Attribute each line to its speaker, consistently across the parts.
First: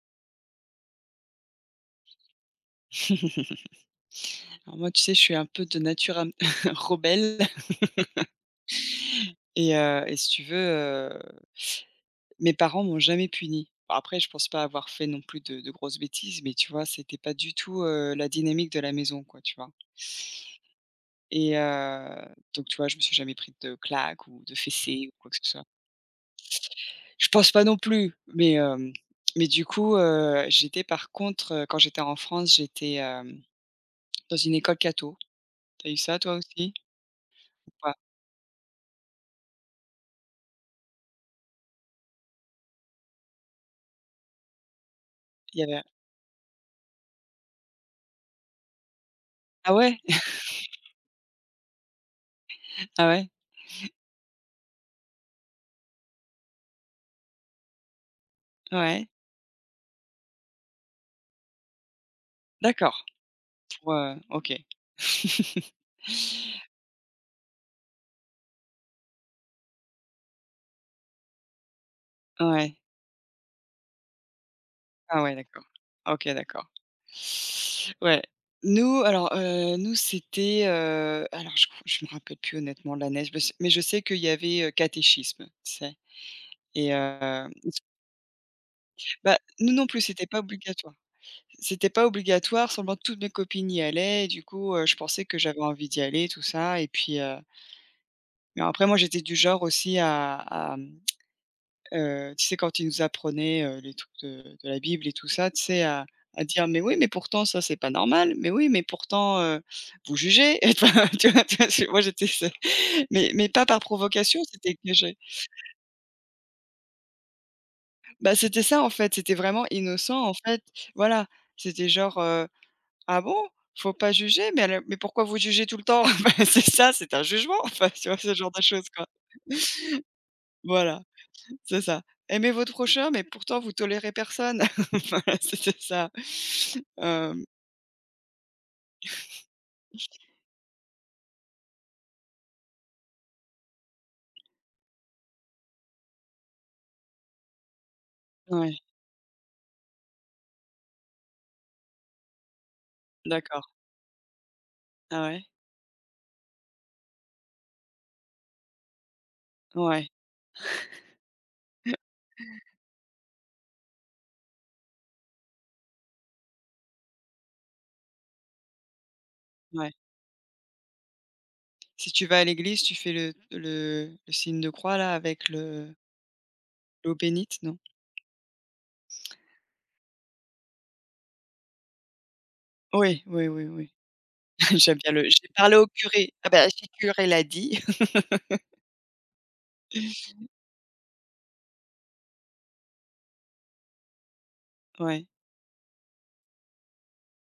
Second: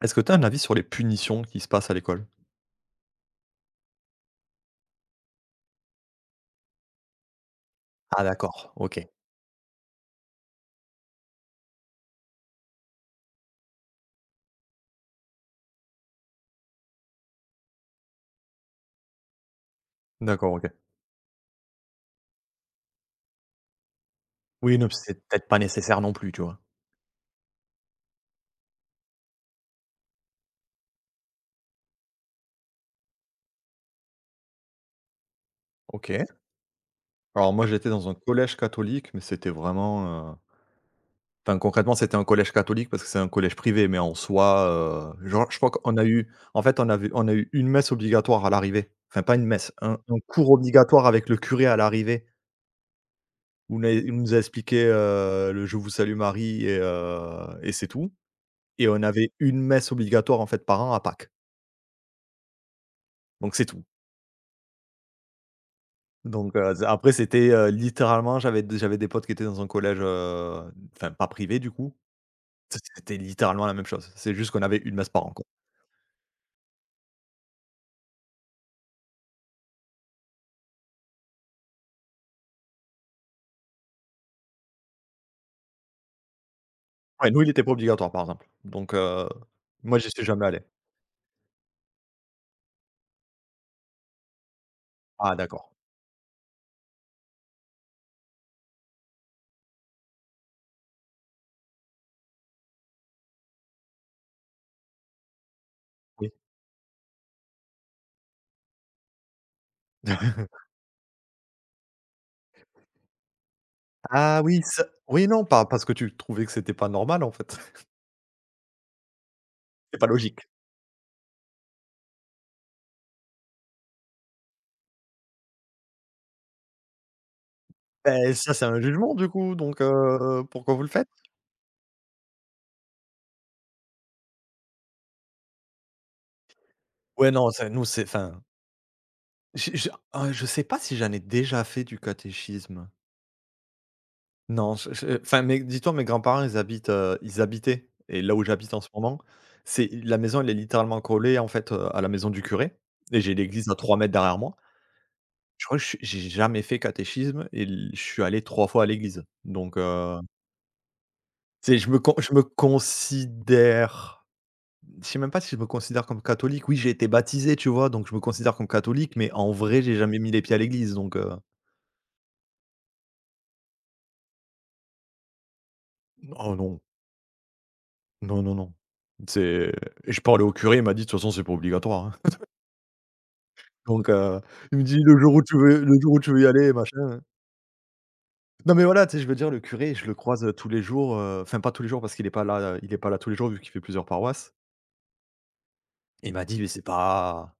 Speaker 1: Est-ce que tu as un avis sur les punitions qui se passent à l'école?
Speaker 2: Alors moi, tu sais, je suis un peu de nature un rebelle
Speaker 1: Ah d'accord, OK.
Speaker 2: et si tu veux, mes parents m'ont jamais puni. Après, je pense pas avoir fait non plus de grosses bêtises, mais tu vois, c'était pas du tout, la dynamique de la maison, quoi, tu vois?
Speaker 1: D'accord, OK.
Speaker 2: Et donc tu vois, je me suis jamais pris de claques ou de
Speaker 1: Oui, non,
Speaker 2: fessées
Speaker 1: c'est
Speaker 2: ou quoi que
Speaker 1: peut-être
Speaker 2: ce
Speaker 1: pas
Speaker 2: soit.
Speaker 1: nécessaire non plus, tu vois?
Speaker 2: Je pense pas non plus, mais mais du coup, j'étais par contre, quand j'étais en France, j'étais, dans une école catho. T'as eu ça toi
Speaker 1: OK.
Speaker 2: aussi
Speaker 1: Alors moi,
Speaker 2: ou
Speaker 1: j'étais
Speaker 2: pas?
Speaker 1: dans un collège catholique, mais c'était vraiment, heu, enfin concrètement, c'était un collège catholique parce que c'est un collège privé, mais en soi, genre,
Speaker 2: Il
Speaker 1: je
Speaker 2: y
Speaker 1: crois
Speaker 2: avait
Speaker 1: qu'on a eu en fait, on a eu une messe obligatoire à l'arrivée. Enfin pas une messe,
Speaker 2: Ah
Speaker 1: un
Speaker 2: ouais?
Speaker 1: un cours obligatoire avec le curé à l'arrivée
Speaker 2: Ah ouais?
Speaker 1: où on a il nous a expliqué, le «Je vous salue Marie» et c'est tout et on
Speaker 2: Ouais,
Speaker 1: avait une messe obligatoire, en fait, par an à Pâques,
Speaker 2: d'accord,
Speaker 1: donc c'est tout.
Speaker 2: pour, OK.
Speaker 1: Donc z après c'était, littéralement j'avais des potes qui étaient dans un collège, enfin pas privé du coup.
Speaker 2: Ouais.
Speaker 1: C'était littéralement la même chose. C'est juste qu'on avait une messe
Speaker 2: Ah
Speaker 1: par an,
Speaker 2: ouais,
Speaker 1: quoi.
Speaker 2: d'accord. OK, d'accord. Ouais. Nous, alors, nous, c'était, alors je crois je me rappelle plus honnêtement de la neige, mais je sais qu'il y avait, catéchisme, tu sais? Et
Speaker 1: Ouais, nous il était pas obligatoire par exemple. Donc
Speaker 2: bah, nous non
Speaker 1: moi
Speaker 2: plus,
Speaker 1: j'y suis
Speaker 2: c'était pas
Speaker 1: jamais allé.
Speaker 2: obligatoire. C'était pas obligatoire, seulement toutes mes copines y allaient et du coup, je pensais
Speaker 1: Ah
Speaker 2: que j'avais
Speaker 1: d'accord,
Speaker 2: envie d'y aller, tout ça et puis, mais après moi, j'étais du genre aussi à mmh tu sais, quand il nous apprenait, les trucs de la Bible et tout ça, tu sais, à
Speaker 1: oui.
Speaker 2: dire: «Mais oui, mais pourtant ça, c'est pas normal. Mais oui, mais pourtant, vous jugez». Tu vois? Tu vois? C'est moi j'étais ce mais pas par
Speaker 1: Ah
Speaker 2: provocation,
Speaker 1: oui,
Speaker 2: c'était
Speaker 1: ça
Speaker 2: que je
Speaker 1: oui, non, pas parce que tu trouvais que c'était pas normal en fait.
Speaker 2: bah, c'était ça en fait, c'était vraiment
Speaker 1: C'est pas
Speaker 2: innocent en
Speaker 1: logique.
Speaker 2: fait. Voilà, c'était genre, «Ah bon? Faut pas juger? Mais alors mais pourquoi vous jugez tout le temps?» Bah, c'est ça, c'est un jugement, enfin, tu vois?
Speaker 1: Ben
Speaker 2: Ce genre
Speaker 1: ça
Speaker 2: de
Speaker 1: c'est un
Speaker 2: choses quoi.
Speaker 1: jugement du coup, donc pourquoi vous le
Speaker 2: Voilà.
Speaker 1: faites?
Speaker 2: C'est ça. Aimez votre prochain, mais pourtant vous tolérez personne. Voilà, c'était ça.
Speaker 1: Ouais,
Speaker 2: Hem,
Speaker 1: non, c'est nous c'est fin. J je sais pas si j'en ai déjà fait du catéchisme. Non, je enfin, mes dis-toi, mes grands-parents, ils habitent, ils habitaient et là où j'habite
Speaker 2: ouais,
Speaker 1: en ce moment, c'est la maison, elle est littéralement collée, en fait, à la maison du curé et j'ai
Speaker 2: d'accord.
Speaker 1: l'église à 3 mètres derrière moi.
Speaker 2: Ah ouais?
Speaker 1: Je crois que je suis j'ai jamais fait catéchisme et l je suis allé 3 fois à l'église donc
Speaker 2: Ouais,
Speaker 1: tu je me con je me considère je sais même pas si je me considère comme catholique. Oui, j'ai été baptisé, tu vois? Donc je me considère comme catholique mais en vrai,
Speaker 2: ouais.
Speaker 1: j'ai jamais mis les pieds à l'église donc
Speaker 2: Si tu vas à l'église, tu fais le signe de croix là avec le
Speaker 1: oh non.
Speaker 2: l'eau bénite, non?
Speaker 1: Non, non, non. C'est et je parlais au curé, il m'a dit: «De toute façon, c'est pas obligatoire, hein».
Speaker 2: Oui, oui, oui, oui.
Speaker 1: Donc il me
Speaker 2: J'aime
Speaker 1: dit:
Speaker 2: bien le j'ai parlé au
Speaker 1: Le jour où tu
Speaker 2: curé.
Speaker 1: veux y
Speaker 2: Ah bah,
Speaker 1: aller,
Speaker 2: si le
Speaker 1: machin».
Speaker 2: curé l'a dit.
Speaker 1: Non, mais voilà, tu sais, je veux dire, le curé, je le croise, tous les jours, enfin pas tous les jours parce qu'il est pas là, il est pas là tous les jours vu qu'il fait plusieurs paroisses
Speaker 2: Ouais.
Speaker 1: et il m'a dit: «Mais c'est pas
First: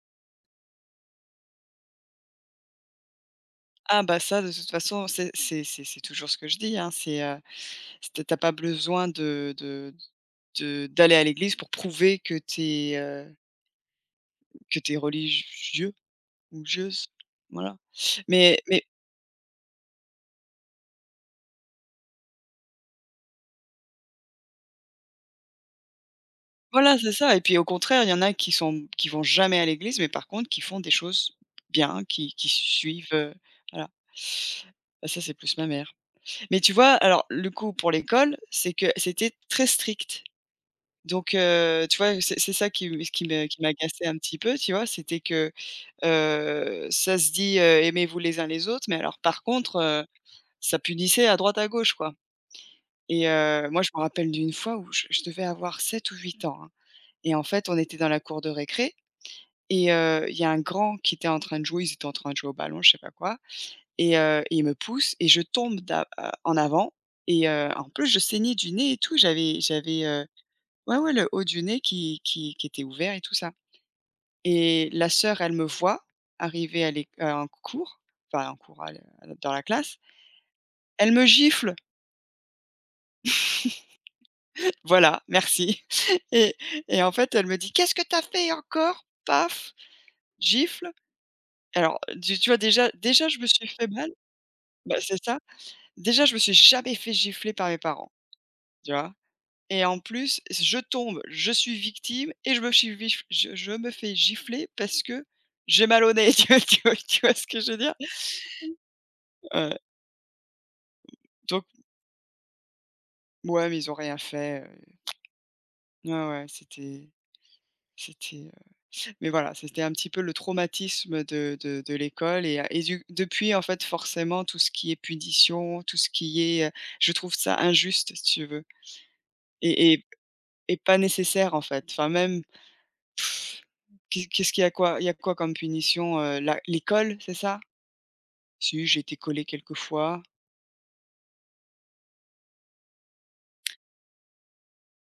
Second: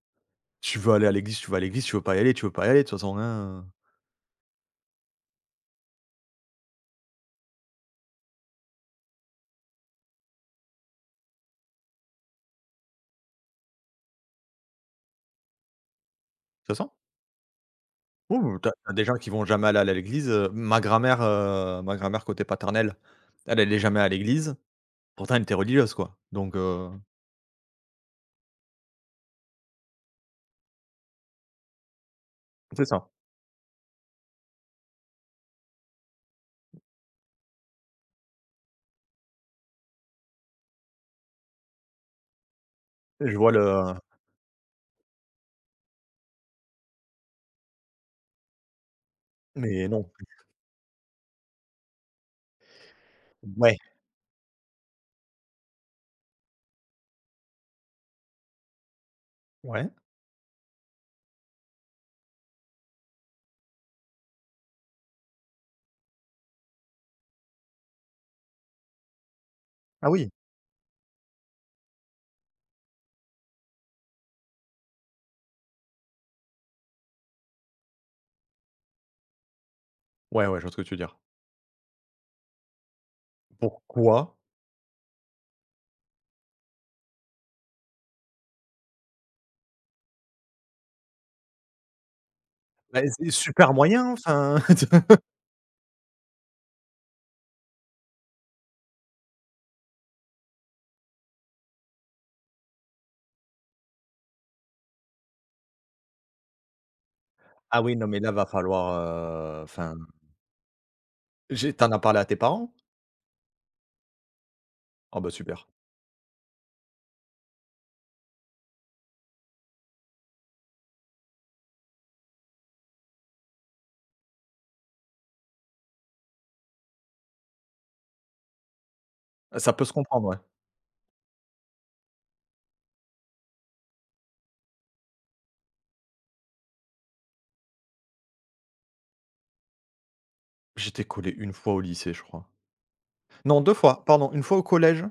Speaker 1: tu veux aller à l'église, tu vas à l'église, tu veux pas y aller, tu veux pas y aller, de toute façon, hein».
Speaker 2: Ah bah, ça de toute façon, c'est toujours ce que je dis, hein, c'est tu pas besoin de d'aller à l'église pour prouver que t'es, que t'es religieux. Ou
Speaker 1: De toute façon,
Speaker 2: jeuses, voilà.
Speaker 1: oui,
Speaker 2: Mais
Speaker 1: oui,
Speaker 2: mais
Speaker 1: tu des gens qui vont jamais aller à l'église, ma grand-mère côté paternel, elle, elle est jamais à l'église. Pourtant, elle était religieuse, quoi. Donc
Speaker 2: voilà, c'est ça et puis au contraire, il y en a qui vont jamais à l'église, mais par contre qui font des choses bien, qui
Speaker 1: c'est
Speaker 2: suivent,
Speaker 1: ça.
Speaker 2: voilà. Bah, ça, c'est plus ma mère. Mais tu vois, alors le coup pour l'école, c'est que c'était très strict. Donc tu vois, c'est ça qui me qui
Speaker 1: Et je
Speaker 2: me
Speaker 1: vois
Speaker 2: qui
Speaker 1: le
Speaker 2: m'agaçait un petit peu, tu vois? C'était que, ça se dit, «Aimez-vous les uns les autres», mais alors par contre,
Speaker 1: Mais non.
Speaker 2: ça punissait à droite à gauche, quoi. Et
Speaker 1: Ouais,
Speaker 2: moi, je me rappelle d'une fois où je devais avoir 7 ou 8 ans, hein et en fait, on était dans la cour de récré
Speaker 1: ouais.
Speaker 2: et il y a un grand qui était en train de jouer, ils étaient en train de jouer au ballon, je sais pas quoi et il me pousse et je tombe d'a en avant et en plus, je saignais du nez et tout. J'avais,
Speaker 1: Ah oui.
Speaker 2: ouais, ouais, le haut du nez qui était ouvert et tout ça et la sœur, elle me voit arriver à l'éc en cours, enfin en cours, à l dans la classe.
Speaker 1: Ouais, ouais, je vois ce que tu veux
Speaker 2: Elle
Speaker 1: dire.
Speaker 2: me gifle!
Speaker 1: Pourquoi?
Speaker 2: Voilà, merci et en fait, elle me dit: «Qu'est-ce que t'as fait encore?» Paf, gifle. Alors, tu vois déjà
Speaker 1: Bah,
Speaker 2: déjà
Speaker 1: c'est
Speaker 2: je me suis
Speaker 1: super
Speaker 2: fait mal
Speaker 1: moyen, enfin.
Speaker 2: bah, c'est ça. Déjà, je me suis jamais fait gifler par mes parents, tu vois? Et en plus, je tombe, je suis victime et je me fais gifler parce que j'ai mal au nez, tu vois ce que je veux
Speaker 1: Ah
Speaker 2: dire?
Speaker 1: oui, non, mais là, va falloir,
Speaker 2: Heu,
Speaker 1: enfin.
Speaker 2: donc
Speaker 1: J'ai Tu as parlé à tes parents?
Speaker 2: ouais, mais ils ont rien fait,
Speaker 1: Ah bah, super.
Speaker 2: ouais, ouais, c'était, mais voilà, c'était un petit peu le traumatisme de l'école et du depuis, en fait, forcément, tout ce qui est punition, tout ce qui est, je trouve ça injuste, si tu veux
Speaker 1: Ah, ça peut se
Speaker 2: et et
Speaker 1: comprendre, ouais.
Speaker 2: et pas nécessaire, en fait. Enfin, même pff, qu'est qu'est-ce qu'il y a quoi il y a quoi comme punition, la l'école, c'est ça? Si, j'ai été collé quelques fois.
Speaker 1: J'étais collé une fois au lycée, je crois. Non, 2 fois, pardon, une fois au collège.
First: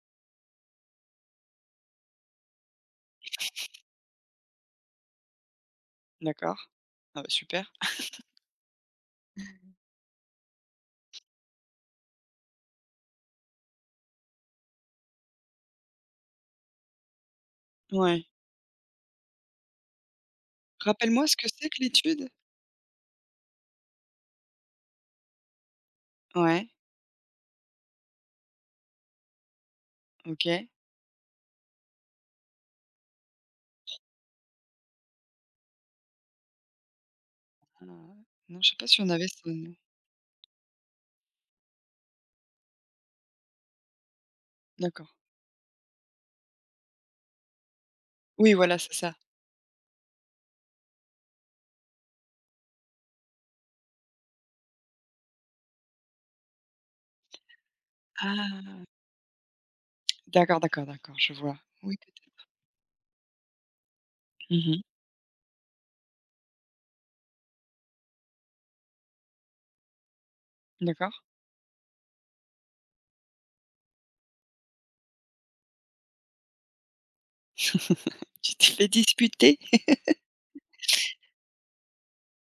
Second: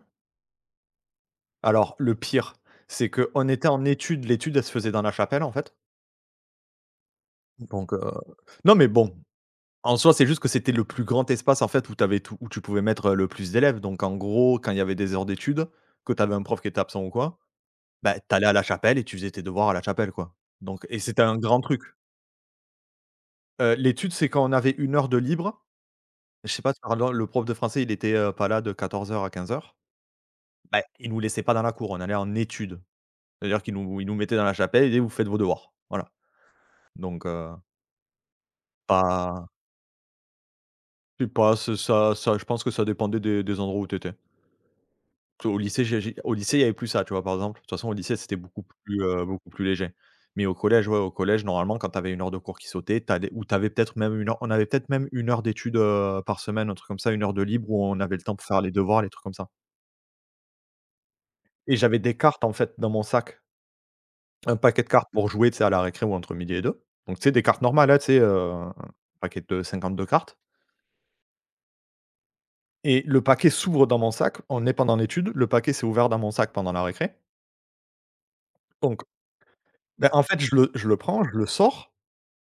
Speaker 1: Alors, le pire, c'est que on était en études, l'étude, elle se faisait dans la chapelle, en fait,
Speaker 2: D'accord. Ah bah, super.
Speaker 1: donc non, mais bon. En soi, c'est juste que c'était le plus grand espace en fait où tu avais tout où tu pouvais mettre, le plus d'élèves. Donc en gros, quand il y avait des heures d'études, que tu avais un prof qui était absent ou quoi, bah, tu
Speaker 2: Ouais.
Speaker 1: allais à la chapelle et tu faisais tes devoirs à la chapelle, quoi. Donc et c'était
Speaker 2: Rappelle-moi ce
Speaker 1: un
Speaker 2: que
Speaker 1: grand
Speaker 2: c'est que
Speaker 1: truc.
Speaker 2: l'étude?
Speaker 1: L'étude, c'est quand on avait une heure de libre. Je sais
Speaker 2: Ouais,
Speaker 1: pas, pardon, le prof de français, il était, pas là de 14 heures à 15:00.
Speaker 2: OK.
Speaker 1: Bah, il nous laissait pas dans la cour, on allait en étude. C'est-à-dire qu'il nous il nous mettait dans la chapelle et il disait: «Vous faites vos devoirs». Voilà. Donc
Speaker 2: Ah, non, je sais pas si on avait ce
Speaker 1: pas je sais pas, c'est ça je pense que ça dépendait des endroits où tu étais.
Speaker 2: D'accord.
Speaker 1: Au lycée, il y avait plus ça, tu vois? Par exemple, de toute façon, au lycée, c'était
Speaker 2: Oui, voilà, c'est ça.
Speaker 1: beaucoup plus léger. Mais au collège, ouais, au collège, normalement, quand tu avais 1 heure de cours qui sautait, tu allais ou tu avais peut-être même une, heure on avait peut-être même une heure d'études, par semaine, un truc comme ça, une heure de libre où on avait le temps pour faire les
Speaker 2: Ah!
Speaker 1: devoirs, les trucs comme ça.
Speaker 2: D'accord, d'accord, d'accord, je vois.
Speaker 1: Et
Speaker 2: Oui,
Speaker 1: j'avais des cartes,
Speaker 2: peut-être.
Speaker 1: en fait, dans mon sac, un
Speaker 2: Mmh.
Speaker 1: paquet de cartes pour jouer, tu sais, à la récré ou entre midi et deux. Donc tu sais, des cartes normales, hein, tu sais, un paquet de 52 cartes
Speaker 2: D'accord.
Speaker 1: et le paquet s'ouvre dans mon sac. On est pendant l'étude, le paquet s'est ouvert dans mon sac pendant la récré.
Speaker 2: Tu t'es fait
Speaker 1: Donc,
Speaker 2: disputer?
Speaker 1: bah, en fait, je le prends, je le sors.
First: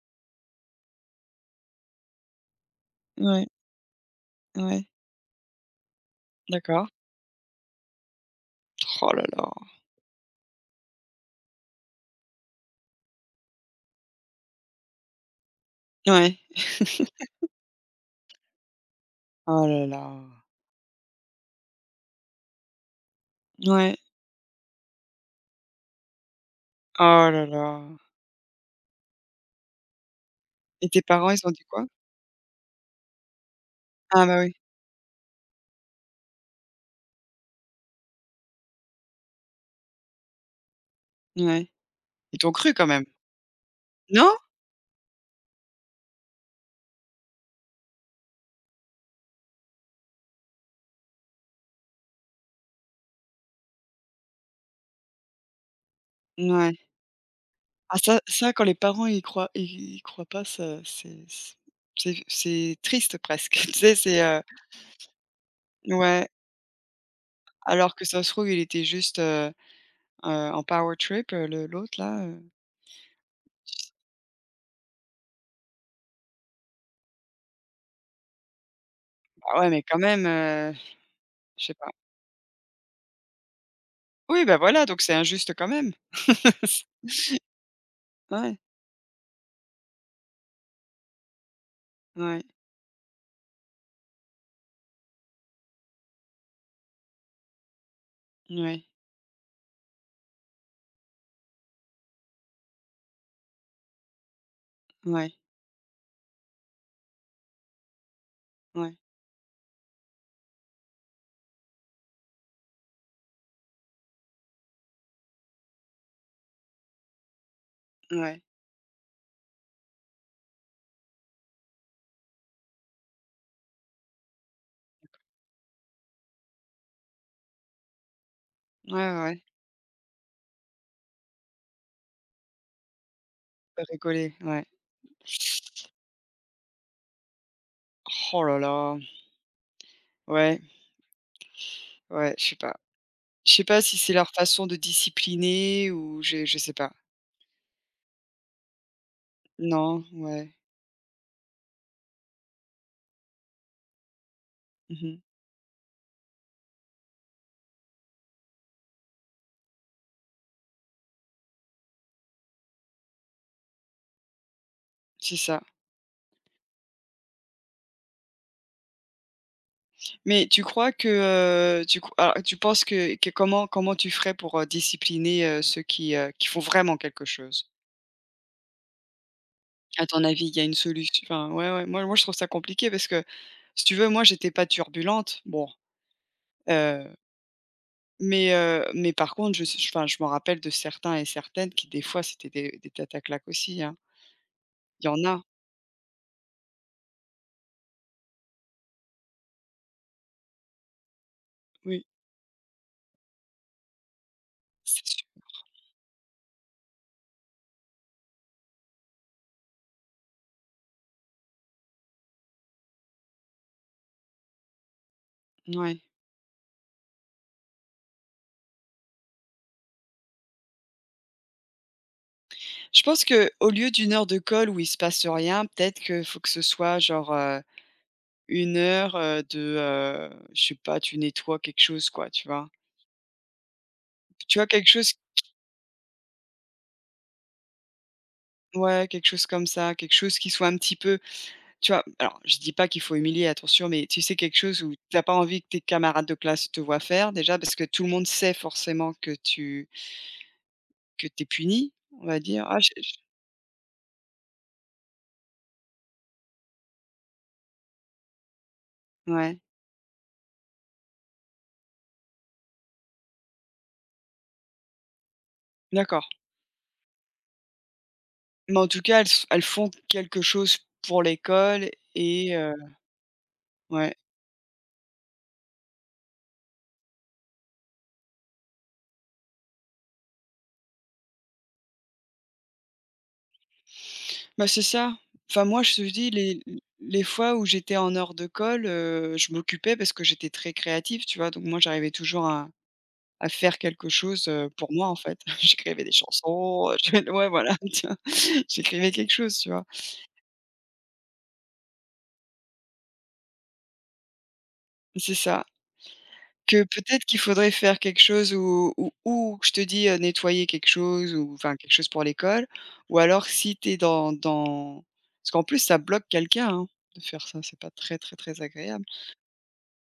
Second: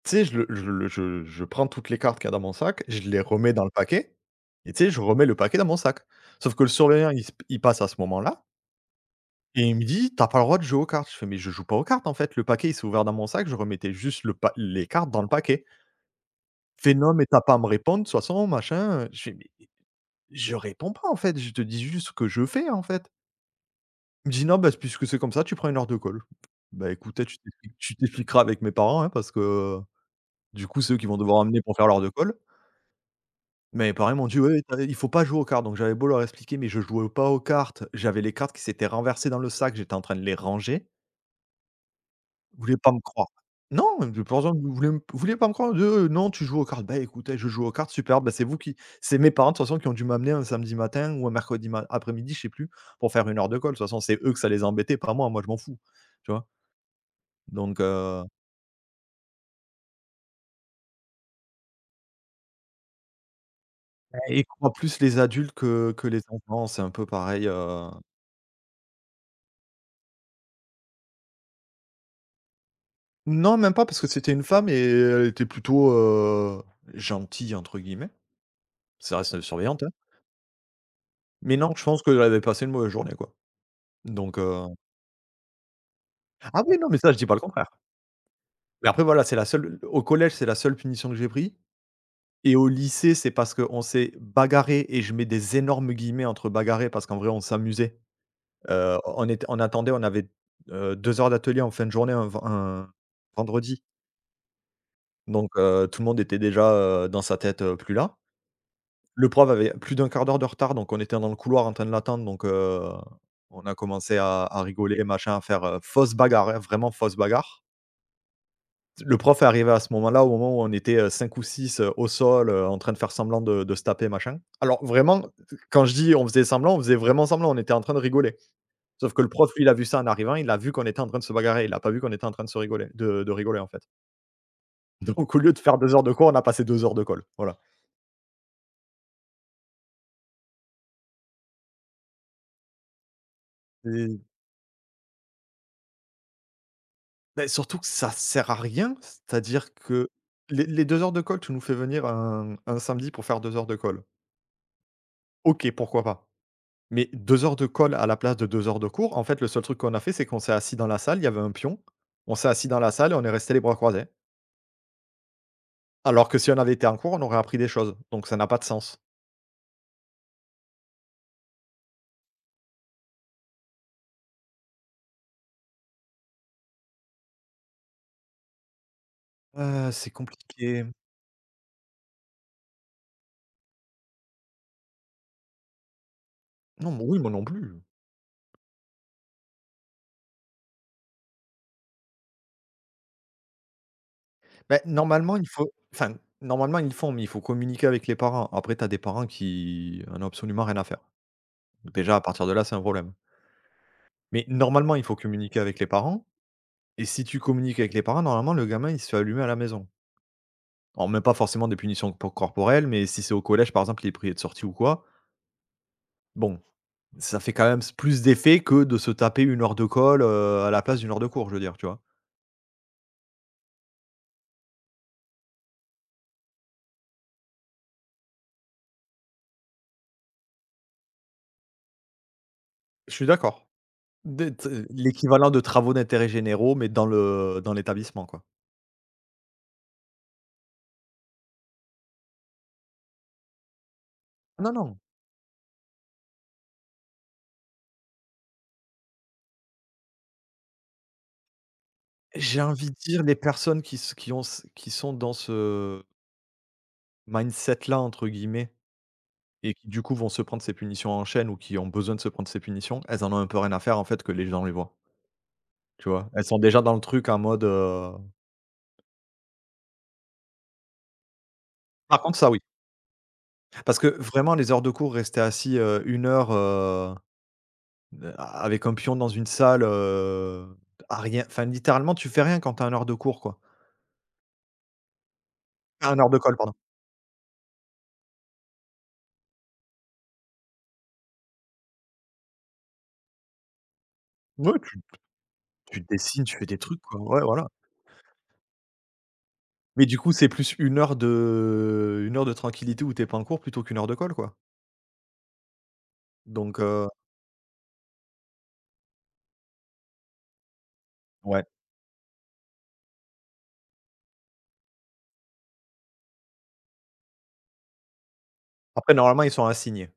Speaker 1: Tu sais, je le je le je prends toutes les cartes qu'il y a dans mon sac, je les
Speaker 2: Ouais,
Speaker 1: remets dans le paquet et tu
Speaker 2: ouais,
Speaker 1: sais, je remets le paquet dans mon sac. Sauf que le
Speaker 2: d'accord.
Speaker 1: surveillant, il passe à ce moment-là
Speaker 2: Oh là là.
Speaker 1: et il me dit: t'as pas le droit de jouer aux cartes». Je fais: «Mais je joue pas aux cartes en fait, le paquet il s'est ouvert dans mon sac, je remettais juste le pa les cartes dans le paquet».
Speaker 2: Ouais.
Speaker 1: Il fait: «Non mais tu pas à me répondre de toute façon, machin». Je fais: «Mais
Speaker 2: Oh là là.
Speaker 1: je réponds pas en fait, je te dis juste ce que je fais en fait».
Speaker 2: Ouais.
Speaker 1: Il me dit: «Non, bah, puisque c'est comme ça, tu prends une heure de colle». Bah, écoute,
Speaker 2: Oh là là.
Speaker 1: tu t'expliqueras avec mes parents, hein, parce que, du coup,
Speaker 2: Et
Speaker 1: c'est eux
Speaker 2: tes
Speaker 1: qui vont
Speaker 2: parents,
Speaker 1: devoir
Speaker 2: ils ont
Speaker 1: amener
Speaker 2: dit
Speaker 1: pour
Speaker 2: quoi?
Speaker 1: faire l'heure de colle. Mais mes parents ils
Speaker 2: Ah
Speaker 1: m'ont
Speaker 2: bah
Speaker 1: dit:
Speaker 2: oui,
Speaker 1: «Ouais, tu il faut pas jouer aux cartes», donc j'avais beau leur expliquer, mais je jouais pas aux cartes, j'avais les cartes qui s'étaient renversées dans le sac, j'étais en train de les ranger.
Speaker 2: ouais. Ils t'ont
Speaker 1: Ils
Speaker 2: cru
Speaker 1: voulaient
Speaker 2: quand
Speaker 1: pas me
Speaker 2: même?
Speaker 1: croire. Non, de
Speaker 2: Non?
Speaker 1: par exemple, vous voulaient m ils voulaient pas me croire, ils non, tu joues aux cartes». Bah, écoutez, je joue aux cartes, super, bah, c'est vous qui c'est mes parents de toute façon qui ont dû m'amener un samedi matin ou un mercredi ma après-midi, je sais plus, pour faire une heure de colle. De toute façon, c'est eux que ça les embêtait, pas moi, moi je m'en fous, tu vois?
Speaker 2: Ouais.
Speaker 1: Donc
Speaker 2: Ah ça ça quand les parents ils croient ils croient pas ça c'est triste presque. Tu sais, c'est,
Speaker 1: ils croient plus les adultes que les
Speaker 2: ouais,
Speaker 1: enfants, c'est un peu pareil.
Speaker 2: alors que ça se trouve il était juste, en power trip, le l'autre là,
Speaker 1: Non, même pas parce que c'était une femme et elle était plutôt, «gentille» entre guillemets. Ça reste une
Speaker 2: Bah ouais,
Speaker 1: surveillante,
Speaker 2: mais
Speaker 1: hein.
Speaker 2: quand même,
Speaker 1: Mais
Speaker 2: je sais
Speaker 1: non, je
Speaker 2: pas.
Speaker 1: pense qu'elle avait passé une mauvaise journée, quoi. Donc,
Speaker 2: Oui, bah, voilà, donc c'est injuste quand même.
Speaker 1: ah oui, non, mais ça, je dis pas le contraire.
Speaker 2: Ouais,
Speaker 1: Mais après voilà, c'est la seule au collège, c'est la seule punition que j'ai pris
Speaker 2: ouais,
Speaker 1: et au lycée, c'est parce qu'on s'est bagarré et je mets des énormes guillemets entre «bagarré» parce qu'en vrai, on s'amusait.
Speaker 2: ouais,
Speaker 1: On était on attendait, on avait, 2 heures d'atelier en fin de journée un vendredi.
Speaker 2: ouais,
Speaker 1: Donc, tout le monde était déjà, dans sa tête, plus là.
Speaker 2: ouais,
Speaker 1: Le prof avait plus d'un quart d'heure de retard, donc on était dans le couloir en train de l'attendre, donc on a commencé à rigoler, machin, à faire, fausse bagarre, hein, vraiment fausse bagarre.
Speaker 2: ouais,
Speaker 1: Le prof est arrivé à ce moment-là, au moment où on était, 5 ou 6 au sol, en train de faire semblant de se taper, machin. Alors vraiment, quand je dis: «On faisait semblant», on faisait vraiment semblant, on était en train de rigoler.
Speaker 2: ouais,
Speaker 1: Sauf que le
Speaker 2: ouais,
Speaker 1: prof, lui, il a vu ça en arrivant, il a vu qu'on était en train de se bagarrer, il a pas vu qu'on était en train de se rigoler de rigoler, en fait.
Speaker 2: faut rigoler, ouais.
Speaker 1: Donc au lieu de faire 2 heures de cours, on a passé 2 heures de colle, voilà.
Speaker 2: Oh là là, ouais, ouais, je sais pas. Je sais pas si c'est
Speaker 1: Et
Speaker 2: leur façon de discipliner ou je sais pas.
Speaker 1: beh, surtout que ça sert à rien, c'est-à-dire
Speaker 2: Non,
Speaker 1: que
Speaker 2: ouais,
Speaker 1: les 2 heures de colle, tu nous fais venir un samedi pour faire 2 heures de colle.
Speaker 2: mmh
Speaker 1: OK, pourquoi pas. Mais 2 heures de colle à la place de 2 heures de cours, en fait, le seul truc qu'on a fait, c'est qu'on s'est assis dans la salle, il y avait un pion, on s'est assis dans la salle et on est restés les bras croisés.
Speaker 2: c'est ça.
Speaker 1: Alors que si on avait été en cours, on aurait appris des choses, donc ça n'a pas de sens.
Speaker 2: Mais tu crois que, tu cro alors tu penses que comment tu ferais pour, discipliner, ceux qui font vraiment quelque chose? À
Speaker 1: C'est
Speaker 2: ton avis, il y a une
Speaker 1: compliqué.
Speaker 2: solution enfin, ouais, ouais, moi je trouve ça compliqué parce que, si tu veux, moi j'étais pas turbulente, bon,
Speaker 1: Non, mais
Speaker 2: heu,
Speaker 1: oui, moi non plus.
Speaker 2: mais mais par contre, je suis enfin, je me rappelle de certains et certaines qui des fois c'était des tatas claques aussi, hein.
Speaker 1: Beh,
Speaker 2: Il y en
Speaker 1: normalement,
Speaker 2: a,
Speaker 1: il faut enfin, normalement, ils le font, mais il faut communiquer avec les parents. Après, tu as des parents qui en ont absolument rien à faire.
Speaker 2: oui,
Speaker 1: Déjà, à partir de là, c'est un problème. Mais normalement,
Speaker 2: c'est
Speaker 1: il faut
Speaker 2: sûr.
Speaker 1: communiquer avec les parents et si tu communiques avec les parents, normalement, le gamin, il se fait allumer à la maison. Alors, même pas forcément des corporelles, mais si c'est au collège, par exemple, il est prié de sortie ou quoi,
Speaker 2: Ouais.
Speaker 1: bon, ça fait quand même plus d'effet que de se taper une heure de colle à la place d'une heure de cours, je veux dire, tu vois.
Speaker 2: Je pense que au lieu d'une heure de colle où il se passe rien, peut-être qu'il faut que ce soit genre, 1 heure, de, je sais pas, tu nettoies quelque chose quoi, tu vois?
Speaker 1: Je suis d'accord.
Speaker 2: Tu vois quelque chose
Speaker 1: L'équivalent de travaux d'intérêt généraux, mais dans l'établissement, quoi.
Speaker 2: ouais, quelque chose comme ça, quelque chose qui soit un petit peu. Tu vois? Alors je dis pas qu'il faut humilier, attention, mais tu sais quelque
Speaker 1: Non,
Speaker 2: chose
Speaker 1: non.
Speaker 2: où t'as pas envie que tes camarades de classe te voient faire déjà, parce que tout le monde sait forcément que tu que t'es puni, on va
Speaker 1: J'ai
Speaker 2: dire. Ah,
Speaker 1: envie de
Speaker 2: je
Speaker 1: dire les personnes qui, s- qui, ont, s- qui sont dans ce mindset-là, entre guillemets,
Speaker 2: ouais,
Speaker 1: et qui du coup vont se prendre ces punitions en chaîne ou qui ont besoin de se prendre ces punitions, elles en ont un peu rien à faire en fait que les gens les voient, tu
Speaker 2: d'accord.
Speaker 1: vois? Elles sont déjà dans le truc en mode,
Speaker 2: Mais en tout cas, elles font quelque chose pour l'école
Speaker 1: par contre ça
Speaker 2: et
Speaker 1: oui, parce que
Speaker 2: ouais.
Speaker 1: vraiment les heures de cours, rester assis, 1 heure, a avec un pion dans une salle, à rien enfin littéralement tu fais rien quand t'as as heure de cours quoi.
Speaker 2: Bah, c'est ça. Enfin moi, je te
Speaker 1: Ah, 1
Speaker 2: dis
Speaker 1: heure de colle
Speaker 2: les
Speaker 1: pardon.
Speaker 2: les fois où j'étais en hors de colle, je m'occupais parce que j'étais très créative, tu vois? Donc moi, j'arrivais toujours à faire quelque chose,
Speaker 1: Ouais,
Speaker 2: pour
Speaker 1: tu
Speaker 2: moi, en fait.
Speaker 1: tu
Speaker 2: J'écrivais des
Speaker 1: dessines, tu fais des
Speaker 2: chansons,
Speaker 1: trucs quoi,
Speaker 2: je
Speaker 1: ouais
Speaker 2: ouais,
Speaker 1: voilà.
Speaker 2: voilà, tu vois? J'écrivais quelque chose, tu vois?
Speaker 1: Mais du coup c'est plus une heure de tranquillité où t'es pas en cours plutôt qu'une heure de colle quoi.
Speaker 2: C'est ça.
Speaker 1: Donc
Speaker 2: Que peut-être qu'il faudrait faire quelque chose ou je te dis, nettoyer quelque chose ou
Speaker 1: ouais.
Speaker 2: enfin quelque chose pour l'école ou alors si tu es dans parce qu'en plus ça bloque quelqu'un, hein, de faire ça, c'est pas très, très, très agréable.
Speaker 1: Après normalement ils sont assignés.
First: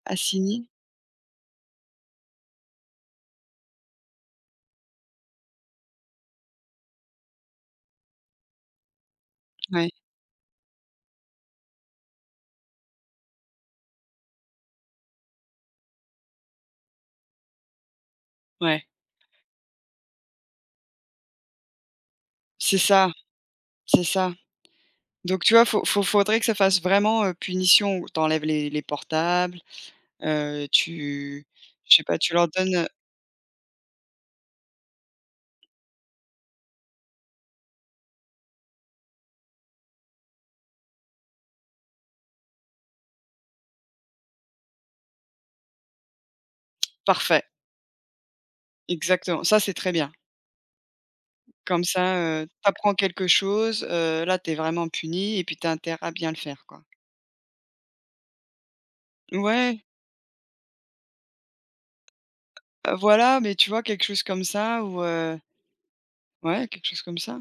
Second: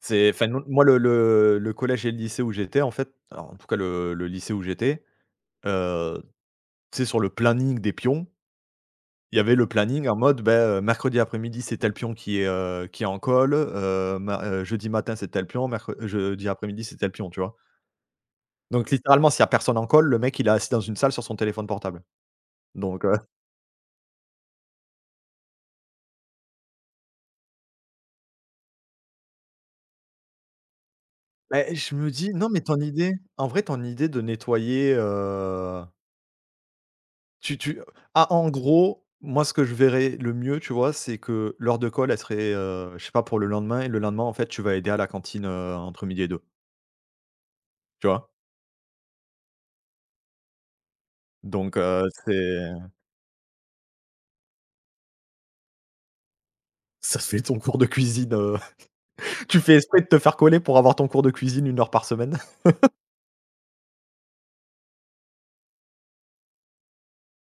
Speaker 1: C'est enfin nous
Speaker 2: Assigné.
Speaker 1: moi le collège et le lycée où j'étais en fait, alors en tout cas le lycée où j'étais, heu, tu sais sur le planning des pions, il y avait le
Speaker 2: Ouais,
Speaker 1: planning en mode, ben mercredi après-midi c'est tel pion qui est en call, ma jeudi matin c'est tel pion, mercre jeudi après-midi c'est tel pion, tu vois?
Speaker 2: ouais,
Speaker 1: Donc littéralement s'il y a personne en call, le mec il est assis dans une salle sur son téléphone portable.
Speaker 2: c'est
Speaker 1: Donc,
Speaker 2: ça, c'est ça. Donc tu vois, faut faut faudrait que ça fasse vraiment, punition. T'enlèves les portables. Tu
Speaker 1: beh, je
Speaker 2: je sais
Speaker 1: me
Speaker 2: pas,
Speaker 1: dis:
Speaker 2: tu leur
Speaker 1: «Non mais
Speaker 2: donnes,
Speaker 1: ton idée, en vrai ton idée de nettoyer, Tu tu ah, en gros, moi, ce que je verrais le mieux, tu vois, c'est que l'heure de colle elle serait, je sais pas, pour le lendemain et le lendemain, en fait, tu vas aider à la cantine, entre midi et deux,
Speaker 2: parfait,
Speaker 1: tu vois?
Speaker 2: exactement. Ça, c'est très bien.
Speaker 1: Donc
Speaker 2: Comme ça, tu
Speaker 1: c'est
Speaker 2: apprends quelque chose, là, tu es vraiment puni et puis tu as intérêt à bien le faire, quoi.
Speaker 1: ça fait ton cours de cuisine, tu fais
Speaker 2: Ouais,
Speaker 1: esprit de te faire coller pour avoir ton cours de cuisine une heure par semaine
Speaker 2: voilà, mais tu vois, quelque chose comme ça ou ouais, quelque chose comme ça.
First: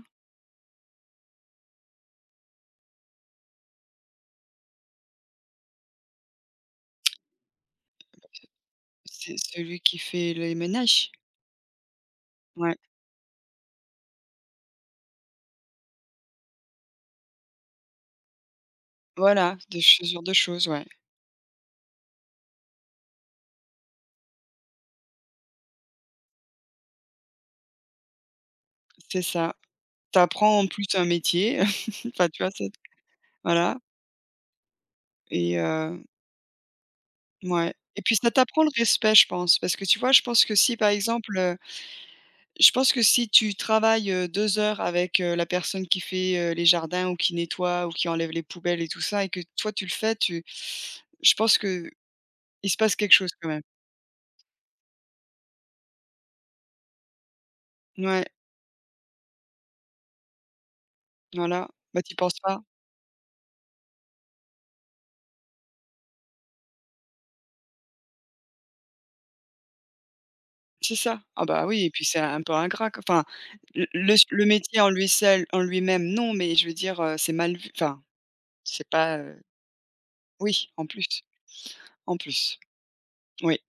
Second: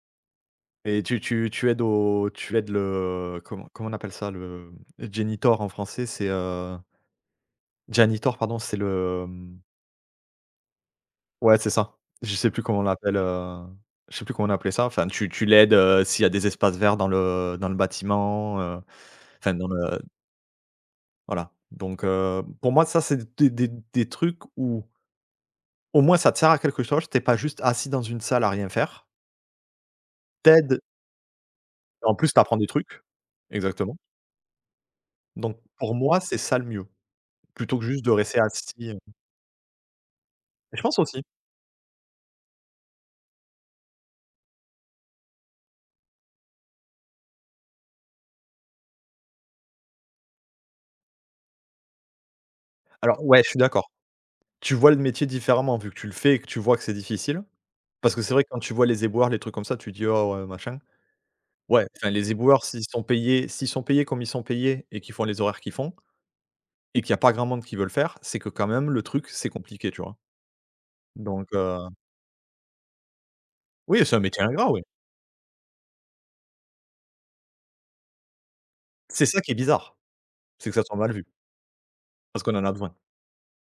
Speaker 1: et tu aides au tu aides le comment on appelle ça? Le janitor en français, c'est, janitor, pardon, c'est le,
Speaker 2: C'est
Speaker 1: mmh.
Speaker 2: celui qui fait les ménages.
Speaker 1: Ouais, c'est ça. Je sais plus
Speaker 2: Ouais,
Speaker 1: comment on l'appelle, je sais plus comment on appelait ça. Enfin, tu l'aides, s'il y a des espaces verts dans le bâtiment, enfin
Speaker 2: voilà,
Speaker 1: dans
Speaker 2: de
Speaker 1: le
Speaker 2: ce genre de choses, ouais,
Speaker 1: voilà. Donc, pour moi, ça, c'est des trucs où, au moins, ça te sert à quelque chose. T'es pas juste assis dans une salle à rien faire.
Speaker 2: c'est ça. T'apprends en
Speaker 1: T'aides.
Speaker 2: plus un métier,
Speaker 1: En
Speaker 2: enfin,
Speaker 1: plus,
Speaker 2: tu vois,
Speaker 1: t'apprends des
Speaker 2: c'est
Speaker 1: trucs.
Speaker 2: voilà
Speaker 1: Exactement.
Speaker 2: et
Speaker 1: Donc, pour moi, c'est ça le mieux,
Speaker 2: mouais
Speaker 1: plutôt que
Speaker 2: et
Speaker 1: juste de
Speaker 2: puis ça
Speaker 1: rester
Speaker 2: t'apprend le
Speaker 1: assis,
Speaker 2: respect, je pense, parce que tu vois, je pense que si,
Speaker 1: je
Speaker 2: par
Speaker 1: pense aussi.
Speaker 2: exemple, je pense que si tu travailles, 2 heures avec, la personne qui fait, les jardins ou qui nettoie ou qui enlève les poubelles et tout ça et que toi tu le fais, tu je pense que il se passe quelque
Speaker 1: Alors
Speaker 2: chose
Speaker 1: ouais,
Speaker 2: quand
Speaker 1: je suis
Speaker 2: même.
Speaker 1: d'accord. Tu vois le métier différemment vu que tu le fais et que tu vois que c'est difficile. Parce que
Speaker 2: Ouais,
Speaker 1: c'est vrai que quand tu vois les éboueurs, les trucs comme ça, tu dis: «Oh ouais, machin».
Speaker 2: voilà,
Speaker 1: Ouais,
Speaker 2: bah,
Speaker 1: enfin
Speaker 2: tu y
Speaker 1: les
Speaker 2: penses pas.
Speaker 1: éboueurs s'ils sont payés comme ils sont payés et qu'ils font les horaires qu'ils font et qu'il y a pas grand monde qui veut le faire, c'est que quand même le truc, c'est compliqué, tu vois?
Speaker 2: C'est ça. Ah
Speaker 1: Donc
Speaker 2: bah, oui et puis c'est un peu ingrat q enfin, le
Speaker 1: oui,
Speaker 2: le
Speaker 1: c'est un métier
Speaker 2: le
Speaker 1: ingrat,
Speaker 2: métier
Speaker 1: oui.
Speaker 2: en lui seul en lui-même non, mais je veux dire, c'est mal vu, enfin, c'est pas,
Speaker 1: C'est ça qui est bizarre, c'est
Speaker 2: oui,
Speaker 1: que ça soit mal vu,
Speaker 2: en
Speaker 1: parce qu'on
Speaker 2: plus,
Speaker 1: en a besoin.
Speaker 2: oui.